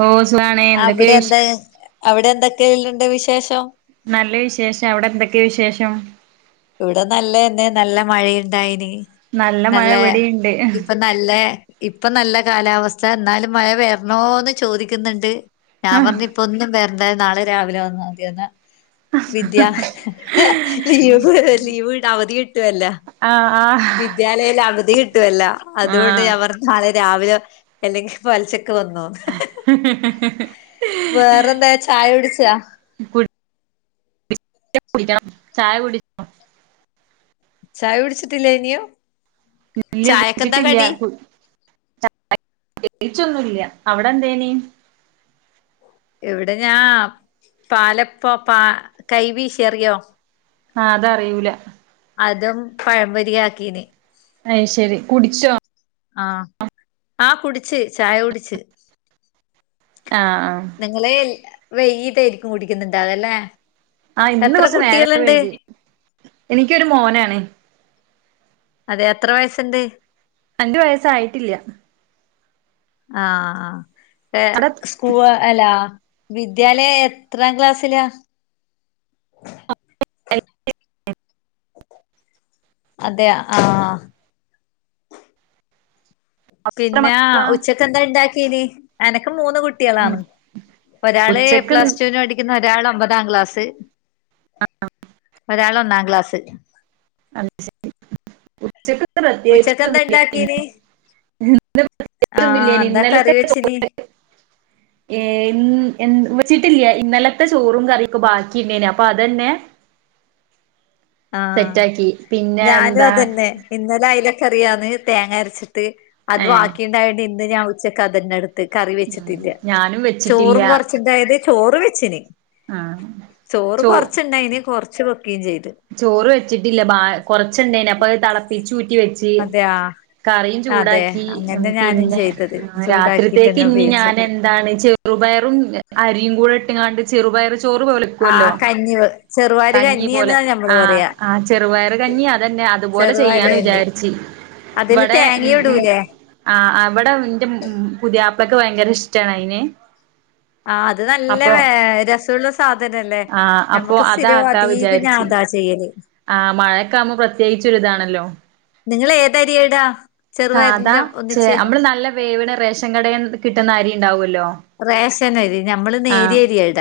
ഓ സുഖാണ് എന്തൊക്കെ അവിടെ വിശ് എന്താ അവിടെ എന്തൊക്കെയുണ്ട് വിശേഷം നല്ല വിശേഷം അവിടെ എന്തൊക്കെയ വിശേഷം ഇവിടെ നല്ലതന്നെ നല്ല മഴയുണ്ടായിന്ന് മഴ നല്ല ഇവിടെയുണ്ട് ഇപ്പ നല്ല ഇപ്പം നല്ല കാലാവസ്ഥ എന്നാലും മഴ വരണോന്ന് ചോദിക്കുന്നുണ്ട് ഞാൻ ആഹ് പറഞ്ഞ് ഇപ്പം ഒന്നും വരണ്ടാ നാളെ രാവിലെ വന്നാ മതിന്ന് വിദ്യ ലീവ് ലീവ് അവധി കിട്ടുവല്ലോ ആഹ് വിദ്യാലയത്തിന് അവധി കിട്ടുവല്ലോ അതുകൊണ്ട് ആഹ് ഞാൻ പറഞ്ഞ് നാളെ രാവിലെ അല്ലെങ്കിൽ പലിശക്ക് വന്നോ ഹിഹി ഹി വേറെന്താ ചായ കുടിച്ചോ കുടി ഇല്ല കുടിക്കണം ചായ കുടി ചായ കുടിച്ചിട്ടില്ലേ ഇനിയും ഇല്ല ചായക്ക്‌ എന്താ കുടിച്ചിട്ടില്ല കടി പ്രത്യേകിച്ചൊന്നുമില്ല അവിടെ എന്തേയിന് ഇവിടെ ഞാ അ പാലപ്പം പാ കൈവീശി അറിയാവോ ആഹ് അതറിയൂല അതും പഴം പൊരിയാക്കീന് അയ് ശരി കുടിച്ചോ ആഹ് ആഹ് കുടിച്ച് ചായ കുടിച്ച് ആഹ് ആഹ് നിങ്ങള് വൈകിട്ടായിരിക്കും കുടിക്കുന്നുണ്ടാകല്ലെ ആഹ് ഇന്ന് കൊറച്ച് നേരം വൈകി എനിക്കൊരു മോനാണ് അതെ എത്ര വയസ്സുണ്ട് രണ്ടു വയസ്സായിട്ടില്ല ആഹ് ആഹ് അവിടെ ഏഹ് പോവാ അല്ലാ വിദ്യാലയം എത്രാം ക്ലാസ്സിലാ അതെയോ ആഹ് എത്ര പിന്നെ മക്കളാ ഉച്ചക്കെന്താ ഉണ്ടാക്കീനി എനക്ക് മൂന്ന് കുട്ടി കുട്ട്യാളാണ് ഒരാള് ഉച്ചക്ക് പ്ലസ് ടു വിന് പഠിക്കുന്ന് ഒരാള് ഒമ്പതാം ക്ലാസ് ഒരാള് ഒന്നാം ക്ലാസ് അത് ശരി ഉച്ചയ്ക്കെന്താ ഉച്ചക്കെന്താ പ്രത്യേകിച്ചൊന്നും ഇല്ലായിന്നു ഇണ്ടാക്കീന് ഇന്ന് ആഹ് പ്രത്യേകിച്ചൊന്നുമില്ലായിന്ന് എന്താ കറി ഇന്നലത്തെ വെച്ചിന് ചോറ് ഏഹ് ഇന്ന് വെച്ചിട്ടില്ല ഇന്നലത്തെ ചോറും കറിയൊക്കെ ബാക്കിണ്ടായിന്ന് അപ്പോ അതന്നെ ആഹ് സെറ്റാക്കി പിന്നെ ഞാനും എന്താ അതന്നെ ഇന്നലെ അയല കറിയാന്ന് തേങ്ങ അരച്ചിട്ട് അത് ഏഹ് ബാക്കിണ്ടായോണ്ട് ഇന്ന് ഞാൻ ഉച്ചക്ക്‌ അതന്നെ എടു ത്ത് കറി ഉം വെച്ചിട്ടില്ല ഞാനും വെച്ചിട്ടില്ല ചോറും കുറച്ചുണ്ടായത് ചോറ് വെച്ചിന് ആഹ് ചോറ് ചോ കൊറച്ചുണ്ടായിന് കൊറച്ച് വെക്കുകയും ചെയ്ത് ചോറ് വെച്ചിട്ടില്ല ബാ കൊറച്ചുണ്ടായിന്ന് അപ്പോ തിളപ്പിച്ച് ഊറ്റി വെ അതെയോ കറിയും ചൂടാക്കി പിന്നെ ചെയ്തത് രാത്രിത്തേക്ക് ചൂടാക്കിട്ടന്നെ ഇനി ഞാൻ ഉപയോഗിച്ചത് എ എന്താണ് ചെറുപയറും അരിയും കൂടെ ഇട്ടങ്ങാണ്ട് ചെറുപയർ ചോറ്പോലെ ആഹ് കഞ്ഞിവെ ചെറുപയറ് പോലെ കഞ്ഞിന്ന് ന ആഹ് ആ ചെറുപയറ് കഞ്ഞി അതന്നെ അതുപോലെ ചെറുപയറ് ചെയ്യാന്ന് കഞ്ഞി വിചാരിച്ച് അതില് ഇവിടെ ഇമ് തേങ്ങയും ഇമ് ഇടൂലേ ആഹ് അവിടെ ഇന്റെ പുതിയാപ്പിളെക്ക്‌ ഭയങ്കര ഇഷ്ടാണ് അയിന് ആഹ് അത് നല്ല അപ്പൊ രസള്ള സാധനല്ലേ ആഹ് അപ്പൊ നമ്മക്ക് സ്ഥിരവും അതാക്കാ അധികവും ഞാൻ വിചാരിച്ച് അതാ ചെയ്യല് ആഹ് മഴയക്കെ ആകുമ്പോ പ്രത്യേകിച്ചൊരിതാണല്ലോ നിങ്ങള് ഏത് അരിയാ ഇട സാധാ ചെ നമ്മള് നല്ല വേവിണ റേഷൻ കട കിട്ടുന്ന അരി ഉണ്ടാവുല്ലോ റേഷൻ അരി ഞമ്മള് നേരിയ അരിയാ ഇട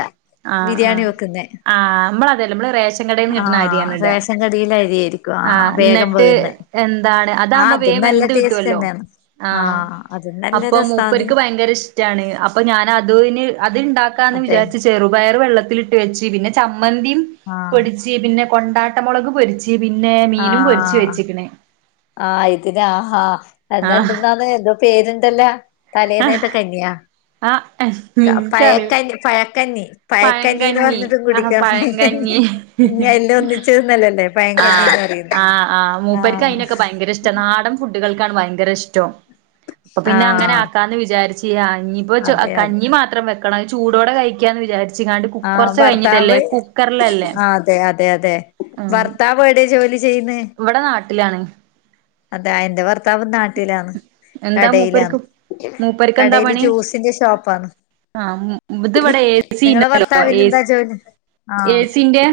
ആഹ് ബിരിയാണി ആഹ് വെക്കുന്നേ ആഹ് നമ്മള് അതെ അല്ലാ നമ്മള് റേ കടേന്ന് കിട്ടാണാ ആഹ് അരിയാണ് ഇട്യയാ റേഷൻ കടയിലെ അരിയായിരിക്കും ആഹ് വേഗം എന്നിട്ട് വേകുന്നെ എന്താണ് ആഹ് അതാവ്മ്പോ അതും വേവ് എ നല്ല ട്ട് കിട്ടു ടേസ്റ്റ് അല്ലോ തന്നെയാണ് ആഹ് അതും നല്ല അപ്പൊ രസാണ് മൂപ്പരക്ക് ബയങ്കര ഇഷ്ടാണ് അപ്പൊ ഞാൻ അതുവ്ന് അത് ഇണ്ടാക്കാ എന്ന് അതെ വിചാരിച്ച് ചെ ചെറ്പയർ വെള്ളത്തിലിട്ട് വെച്ച് പിന്നെ ചമ്മന്തിയും ആഹ് പൊടിച്ച് പിന്നെ കൊണ്ടാട്ടും മൊളക് പൊരി ച്ച് പിന്നെ മീനും പൊരിച്ചു വെച്ചിക്കണ് ആഹ് ഇതിനാ ആഹ് അത് ആഹ് എന്തെന്നാണ് എന്തോ പേര് ഇണ്ടല്ലേ ആഹ് തലേന്ന്ത്തൊ കഞ്ഞിയാ ആഹ് പയേ എനിക്കറിയ കഞ്ഞി പയക്കഞ്ഞി പയക്കഞ്ഞിന്ന് പഴങ്കഞ്ഞി പറഞ്ഞാത് ആഹ് കുടിക്ക്യാൻ പഴങ്കഞ്ഞി ഇങ്ങ് എല്ലാം ഒന്നിച്ച് തിന്ന ലല്ലേ പയം കഞ്ഞി ആഹ് പറയും ആഹ് ആഹ് മൂപ്പർക്ക് ആഹ് അയിനൊക്കെ ഭയങ്കര ഇഷ്ടം നാടൻ ഫുഡുകൾക്കാണ് ഭയങ്കര ഇഷ്ടം അപ്പൊ പിന്നെ അങ്ങനെ ആഹ് ആക്കാന്ന് വിചാരി ചിയാ ആഹ് ഇപ്പൊ അതെ അതെ കഞ്ഞി മാത്രം വെക്കണം ചൂടോടെ കഴിക്ക്യാന്ന് വിചാരി ആഹ് ഭർത്താവ് കുക്കറിലല്ലേ ആഹ് അതെ -അതെ- അതെ -ഭർ ത്താവ് എവടെയാ ജോലി ചെയ്യ്ന്നേ ഇവടെ നാട്ടിലാണ് അതാ എന്റെ ബാർത്താവും നാട്ടിലാണ് എന്താ കടയിലാണ് മൂപ്പർക്ക് മൂപ്പർക്ക് എന്താ കടയില് പണി ജുസിന്റെ ഷോപ്പാണ് ആഹ് ഇത് ഇവിടെ എ സി നിങ്ങളെ ഉണ്ടല്ലോ എ ബാർത്താവിന് എന്താ ജോലി എ ആഹ് സിന്റെ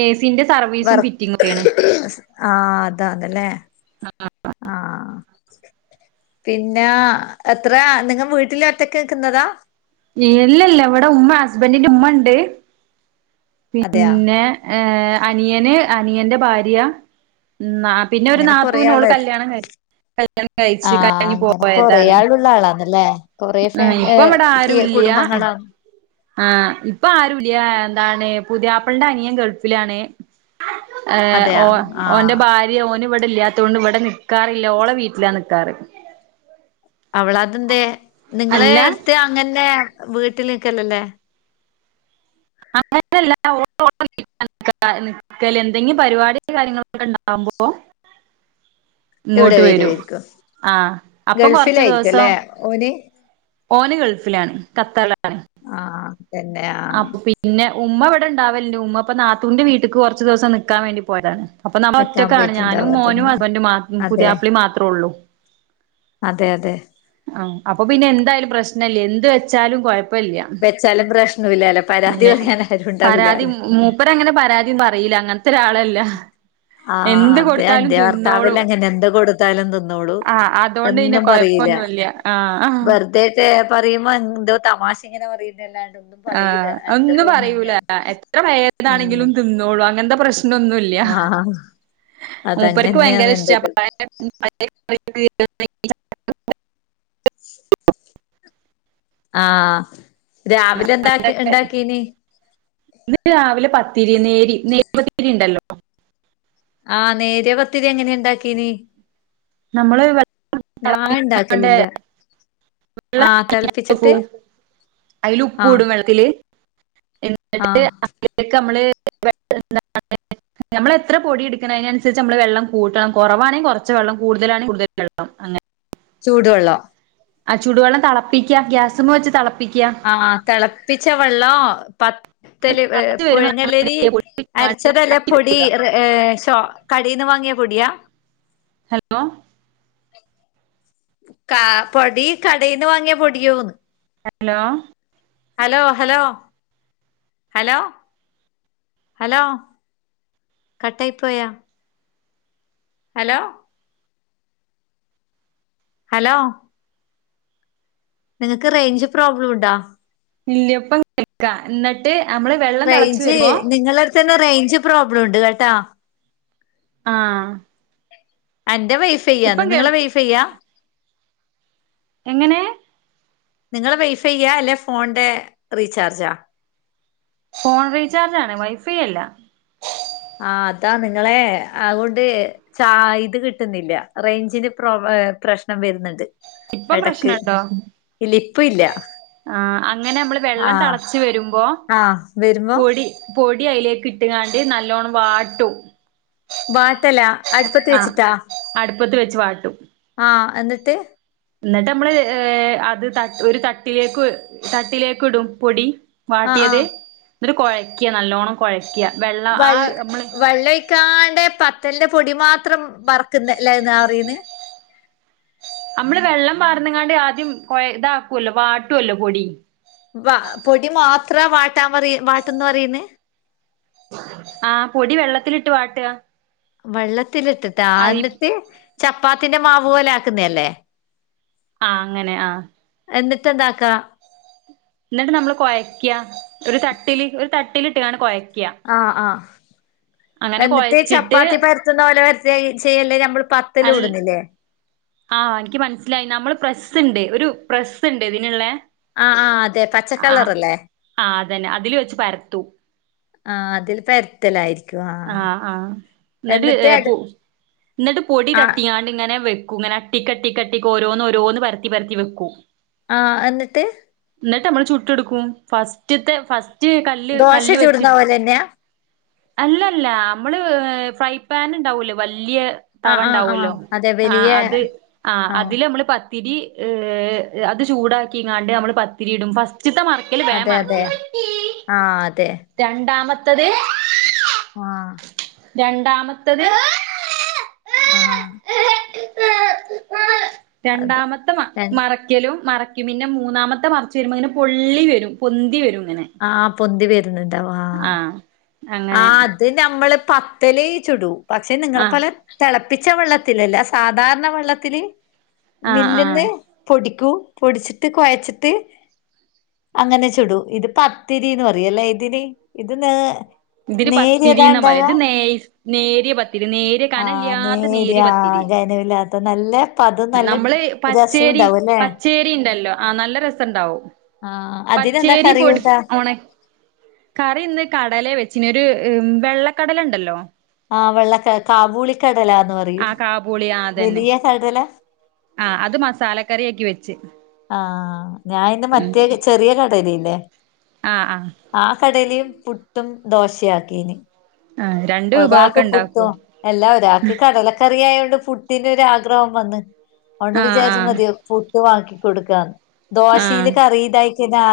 എ സിന്റെ വ സർവീസും ഹ ഫിറ്റിംഗ് ഒക്കെയാണ് ആഹ് അതാ അതാല്ലേ ആഹ് പിന്നാ എത്ര നിങ്ങ വീട്ടില് ഒറ്റക്ക് നിക്കാന്നാതാ ഇല്ല ഇല്ല ഇവടെ ഉമ്മ ഹസ്ബൻഡിന്റെ ഉമ്മ ഇണ്ട് അതെയാ പിന്നെ ഏ അനിയന് അനിയന്റെ ഭാര്യ നാ പിന്നെ ഒരു അങ്ങനെ കൊറെ നാത്തൂന് ഓള് ആളോ കല്യാണം കഴിച്ച് കല്യാണം കഴിച്ച് ആഹ് കഴിഞ്ഞ് അങ്ങനെ കൊറെ പോയതാണ് ആള് ആളാന്നല്ലേ കൊറ ഫാമ ആഹ് യെ ഇപ്പൊ ഇവിടെ ല്ല്യായാ ആരുല്ല്യ കുടുംബങ്ങളാണ് ആഹ് ഇപ്പൊ ആരും ഇല്ല്യാ എന്താണ് പുതിയാപ്പൾന്റെ അനിയൻ ഗൾഫിലാണ് യെ അതെയാ ഓ ഓന്റെ ആഹ് ബാര്യാ ഓന് ഇവടെ ഇല്ലാത്തോകൊണ്ട് ഇവടെ നിക്കാറില്ല ഓളെ വീട്ടിലാ നിക്കാറ് അവള് അത് എന്തേ അല്ല നിങ്ങള്ത്ത് അങ്ങനെ വീട്ടില് നിക്കലല്ലേയ് [unintelligible] [unintelligible] നിക്കല്ല് എന്തെങ്കിലും പരിപാടിയും കാര്യങ്ങളൊക്കെ ഇണ്ടാവ്മ്പോ ഇവിടെ ഇങ്ങോട്ട് വരും വരുവായിരിക്കും ആഹ് അപ്പോ കൊറച്ച് ഗൾഫിലായിരിക്കും ദേവസം അല്ലെ ഓന് ഓന് ഗൾഫിലാണ് ഖത്തർലാണ് ആഹ് തന്നെ ആഹ് പിന്നെ ഉമ്മ ഇവടെ ഇണ്ടാവലുണ്ട് ഉമ്മ ഇപ്പോ നാത്തൂന്റെ വീട്ടക്ക് കോറാച്ച് ദി വസം നിക്കാൻ വേണ്ടി പോയതാണ് അപ്പൊ നമ്മ നിക്കാൻ ഒറ്റൊക്കാണ് ഞാനും പോയിട്ടുണ്ടാവും മോനും അതന്നെ ഹാസ്ബൻൻ്റെ മാ അതെ പുതിയാപ്പിളാ മാത്ര ഒള്ളു അതെ അതെ ആഹ് അപ്പൊ പിന്നെ എന്തായാലും പ്രശ്നം ഇല്ല്യാ എന്ത് വെച്ചാലും കൊയാ ഇല്ല്യാ വെച്ചാലും പ്രശ്നമില്ലല്ലോ പരാതി പറയാൻ ആരും ഉണ്ടാവില്ലല്ലോ പരാതി ഉം [unintelligible] മുപ്പര് അങ്ങനെ പരാതിയും പറയില്ലാ അങ്ങനത്തെ ഒരാളല്ലാ ആഹ് അതെ എന്റെ ഭർത്താവും ലെ അങ്ങനെ എന്താ കൊടുത്താലും തിന്നോളൂം ആ അതുകൊണ്ട് പിന്നെ ഒന്നും പറയില്ല്യാ കൊഴപ്പൊന്നുല്ല ആ ആ വെറ്തേ പറയുമ്പോ എന്തോ തമാശേ ഇങ്ങനെ പറയണ്ട് അല്ലാണ്ടൊന്നും ആഹ് ഒന്നും പറയൂല്ലാ എത്ര പായേട്താ ഉം നെങ്കിലും തിന്നോളൂ അങ്ങനത്തെ പ്രശ്നൊന്നു ഇല്ല്യാ ആഹ് മൂപ്പർക്ക് ബയങ്കര അതങ്ങനെയാണ് ഇഷ്ടാ എന്റത് പറ [unintelligible] ആഹ് രാവിലെ എന്താക്കി ഇണ്ടാക്കീന് ഇന്ന് രാവിലെ പത്തിരി നേരി നോയ് പത്തിരി ഇണ്ടല്ലോ ആഹ് നേര്യ പത്തിരി എങ്ങനെ ഉണ്ടാക്കീന് നമ്മള് വെള്ളാണ്ട് ഞാന്ണ്ടാക്കലില്ല ആഹ തെളപ്പിച്ചിട്ട് അതിൽ ഉപ്പ് ആഹ ഇടും വെള്ളത്തില് എന്നിട്ട് അക്കീക്ക്‌ അമ്മള് [unintelligible] നമ്മള് എത്ര പൊടി എടുക്കണം അതിനനുസരിച്ച് നമ്മള് വെള്ളം കൂട്ടണം കിറവാണെങ്കി കൊറച്ച് വെള്ളം കൂടുതലണെങ്കി കടുതൽ വെള്ളം അങ്ങനെ ചൂടുവെള്ളോ? ആ ചൂടുവെള്ളം തളപ്പിക്യ ഗ്യാസമ്മ വെച്ച് തളപ്പിക്യാ ആ തളപ്പിച്ച വെള്ളം പ അത് ല് തിളച്ച് വരുമ്പോ പുഴ്ങ്ങല്ലരി നമ്മള് പൊടി ഇങ്ങാണ്ട് അരച്ചതല്ല. വാട്ടി കൊടുക്കും. പൊടി [unintelligible] കടേന്ന് വാങ്ങിയ പൊടിയാ? ഹലോ കാ പൊടി കടേന്നു വാങ്ങിയ പൊടിയോന്ന് - hello hello -hello -hello- hello കട്ടായിപ്പോയോ ഹലോ ഹലോ നിങ്ങക്ക് റേഞ്ച് പ്രോബ്ലം ഉണ്ടോ ഇല്ല പ്പം കേൾക്ക ന്ന്ട്ട് നമ്മള് വെള്ളം തിളച്ച് റെയ്ഞ്ച് വരുമ്പോ റെയ്ഞ്ച് നിങ്ങളെട്ത്തെന്നെ റെയ്ഞ്ച് പ്രോബ്ലം ഉണ്ട് കേട്ടോ ആ അന്റെ വൈഫൈയ്യാന്ന് ഇപ്പം നിങ്ങളെ കേൾക്ക് വൈഫൈയ്യാ എങ്ങനെ നിങ്ങളെ വൈഫൈയ്യ അല്ലെ ഫോൺന്റെ റീചാർജാ ഫോൺ റീചാർജാണ് വൈഫൈ അല്ല ആ അതാ നിങ്ങളെ അങൊണ്ട് ച ഇത് കിട്ട്ന്നില്ല റെയ്ഞ്ചിന് പ്രോ പ്രശ്നം വെര്ന്ന്ണ്ട് ഇപ്പം എടക്ക് പ്രശ്നണ്ടോ ഇല്ല ഇപ്പല്ല ആ അങ്ങനെ മ്മള് വെള്ളം തളച്ച് വെരുമ്പോ ആഹ് വരുമ്പോ പൊടി പൊടി അയ്ലേക്ക് ഇട്ട്ങ്ങാണ്ട് നല്ലോണ്ണം വാട്ടും വാട്ടലാ അട്പ്പത്ത് ച്ച്ട്ടാ പ്പത്ത് വെച്ച് വാട്ടും ആ എന്ന്ട്ട് ന്ന്ട്ട് മ്മള് ഏ അത് ത ഒരു തട്ട്ലേക്ക് തട്ട്ലേക്ക്ടും പൊടി ആഹ് വാട്ട്യേത് ആഹ് ന്ന്ട്ട് കൊഴക്ക്യ നല്ലോണ്ണം കൊഴക്ക്യ വെള്ളം ആ നമ്മള് ക്കാണ്ടെ പത്തൽന്റെ പൊടി മാത്രം വർക്ക്ന്നത് ല്ലേ ന്നാ പറയ്ന്നെ നമ്മള് വെള്ളം പാർന്ന്ങ്ങാണ്ട് ആദ്യം കൊ താക്കൊല്ലോ വാട്ടൊല്ലോ പൊടി വ പൊടി മാത്ര വാട്ടാൻ പറയ് വാട്ടും ന്ന് പറയുന്ന് ആ പൊടി വെള്ളത്തിലിട്ട് വാട്ട വെള്ളത്തിലിട്ടിട്ടാ ന്ന്ട്ട് ചപ്പാത്തിന്റെ മാവ് പോലെ ആക്കുന്നല്ലേ ആ അങ്ങനെ ആ എന്നിട്ടെന്താക്കാ ന്ന്ട്ട് നമ്മള് കൊയക്ക്യ ഒരു തട്ട്ല് ഒരു തട്ട്ല്ട്ട്ങ്ങാണ്ട് കൊയക്ക്യ ആ ആ എന്നിട്ട് കൊഴച്ചിട്ട് ചപ്പാത്തി പര്ത്ത്ന്ന പോലെ പര്ത്താ ചെയ്യണ്ടേ നമ്മള് പ അൽ ആ എനിക്ക് മനസ്സിലായി നമ്മള് പ്രസ്സ്ണ്ട് ഒരു പ്രസ്സ്ണ്ട് ഇതിന്ള്ളേ ആഹ് ആഹ് അതെ ആ പച്ചക്കളറല്ലേ ആ അതെന്നെ അതില് വെച്ച് പര്ത്തും ആ അതിൽ പ ര്ത്തലായിരിക്കും ആ ആ ആ ന്ന്ട്ട് പോ ന്ന്ട്ട് പൊടി ആഹ് തട്ടിങ്ങാണ്ട് ഇങ്ങനെ വെക്കും ഇങ്ങനെ ട്ടിക്കട്ടിക്ക് ഓരോന്ന് ഓരോന്ന് പരത്തിപരത്തി വെക്കും ആ എന്നിട്ട് ന്ന്ട്ട് നമ്മള് ചുട്ട്ട്ക്കും ഫസ്റ്റ്ത്തെ ഫസ്റ്റ് കല്ല് കല്ല് വെച്ച് അതെന്നാ അല്ലല്ല നമ്മള് ഫ്രൈ പാൻണ്ടാവല്ലോ വല്യ തവ ആഹ് ആഹ് ആഹ് ണ്ടാവുല്ലോ അതെ ആ വലിയ അത് ആ ആഹ് അതില് നമ്മള് പ പത്തിരി അത് ചൂടാക്കിങ്ങാണ്ട് നമ്മള് പത്തിരി ഇടും ഫസ്റ്റ്ത്തെ മ റിക്കല് വേം അതെ മറിക്ക അതെ ആഹ് അതെ രണ്ടാമത്തത് ആ രണ്ടാമത്തത് ആ അത് രണ്ടാമത്തെ മ മറ ക്കലും മറയ്ക്കും പിന്നെ മൂന്നാമത്തെ മറച്ച് വെരുമ്പോ ഇങ്ങനെ പൊള്ളി വരും പൊന്തി വരും ഇങ്ങനെ ആഹ് പൊന്തി വരുന്നുണ്ടാവും ആഹ് അങ്ങനെ ഇത്‌ നമ്മള് പത്തല് ചുടു പക്ഷെ നിങ്ങളെ ആ പോലെ തിളപ്പിച്ച വെള്ളത്തിലല്ല സാധാരണ വെള്ളത്തില് ആ ആ മില്ല്ന്ന് പൊടിക്കു പൊടിച്ചിട്ട് കൊഴച്ചിട്ട് അങ്ങനെ ചുടു ഇത് പത്തിരീന്ന് പറയും അല്ലേ ഇതിന് ഇത് നേ ഇതിന് നേരിയതാ പത്തിരിന്നാ പറയാ ഇണ്ടാകാ ഇത് നേയ്സ് നേരിയ പത്തിരി നേരിയ കന ആഹ് ഇല്ല്യാത്ത നേരിയ പത്തിരി. ആഹ് ഖനവില്ലാത്ത നല്ല പതും നല്ല നമ്മള് പച്ചയരി രസവുണ്ടാവും അല്ലേ പച്ചയരി ഇണ്ടല്ലോ ആഹ് നല്ല ര സെണ്ടാവും ആഹ് അതിനെന്താ പച്ചയരി കറി പൊടി കൂട്ടാ ഒണ കറി ഇന്ന് കടലേ വെച്ചിന് ഒരു വെള്ളക്കടല എണ്ടല്ലൊ ആഹ് വെള്ള കട കാബൂളികടലാന്ന് പറ ആഹ് കാബൂളി ആഹ് അതന്നെ. ആഹ് അത് മസാലക്കറി ആക്കി വെച്ച് ആഹ് ഞാനിന്ന് മറ്റേ ചെറിയ കടല ഇല്ലെ ആ കടലയും പുട്ടും ദോശയാക്കീനി ആഹ് ഒരാക്ക് പുട്ടും എല്ലാ ഒരാക്ക് കടല ക്കറിയായതോണ്ട് പുട്ടിന് ഒരു ആഗ്രഹം വന്ന്. അതുകൊണ്ട് ആ ആ വിചാരിച്ച് മതിയോ പുട്ടും ആക്കി കൊടുക്കാന്ന്. ആ ദോശയില് കറിയിതായി തിന്നാ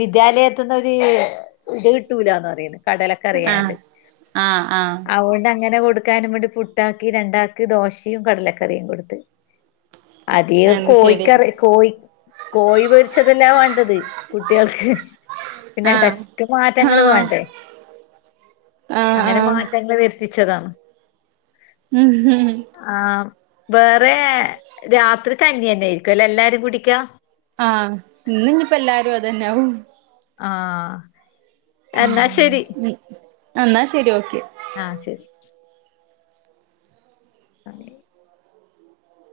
വിദ്യാലയത്തുന്നൊര് ഇത് കിട്ടൂലാന്ന് പറയുന്നു ആഹ് കടലക്കറിയായോണ്ട് ആഹ് ആഹ് അതുകൊണ്ട് അങ്ങനെ കൊടുക്കാനും വേണ്ടി പുട്ടാക്കി, രണ്ടാക്ക് ദോശയും കടലക്കറിയും കൊടുത്ത്. അധികം അത് ശരി കോഴിക്കറി കോഴി കോഴി പൊരിച്ചതെല്ലാ വേണ്ടത് കുട്ടികൾക്ക് പിന്നെ ആ എടക്ക് ആ മാറ്റങ്ങള് വേണ്ടേ ആ ആ അങ്ങനെ മാറ്റങ്ങൾ വരുത്തിച്ചതാണ് ഉം ഉം ആഹ് വേറേ രാത്രി കഞ്ഞി തന്നെയായിരിക്കുംല്ലേ എല്ലാരും കുടിക്കാ ആഹ് ഇന്ന് ഇന്നീപ്പ എല്ലാരും അതെന്നാവും ആഹ് എന്നാ ശെരി ഉം എന്നാ ശെരി ഓക്കെ ആഹ് ശെരി [unintelligible]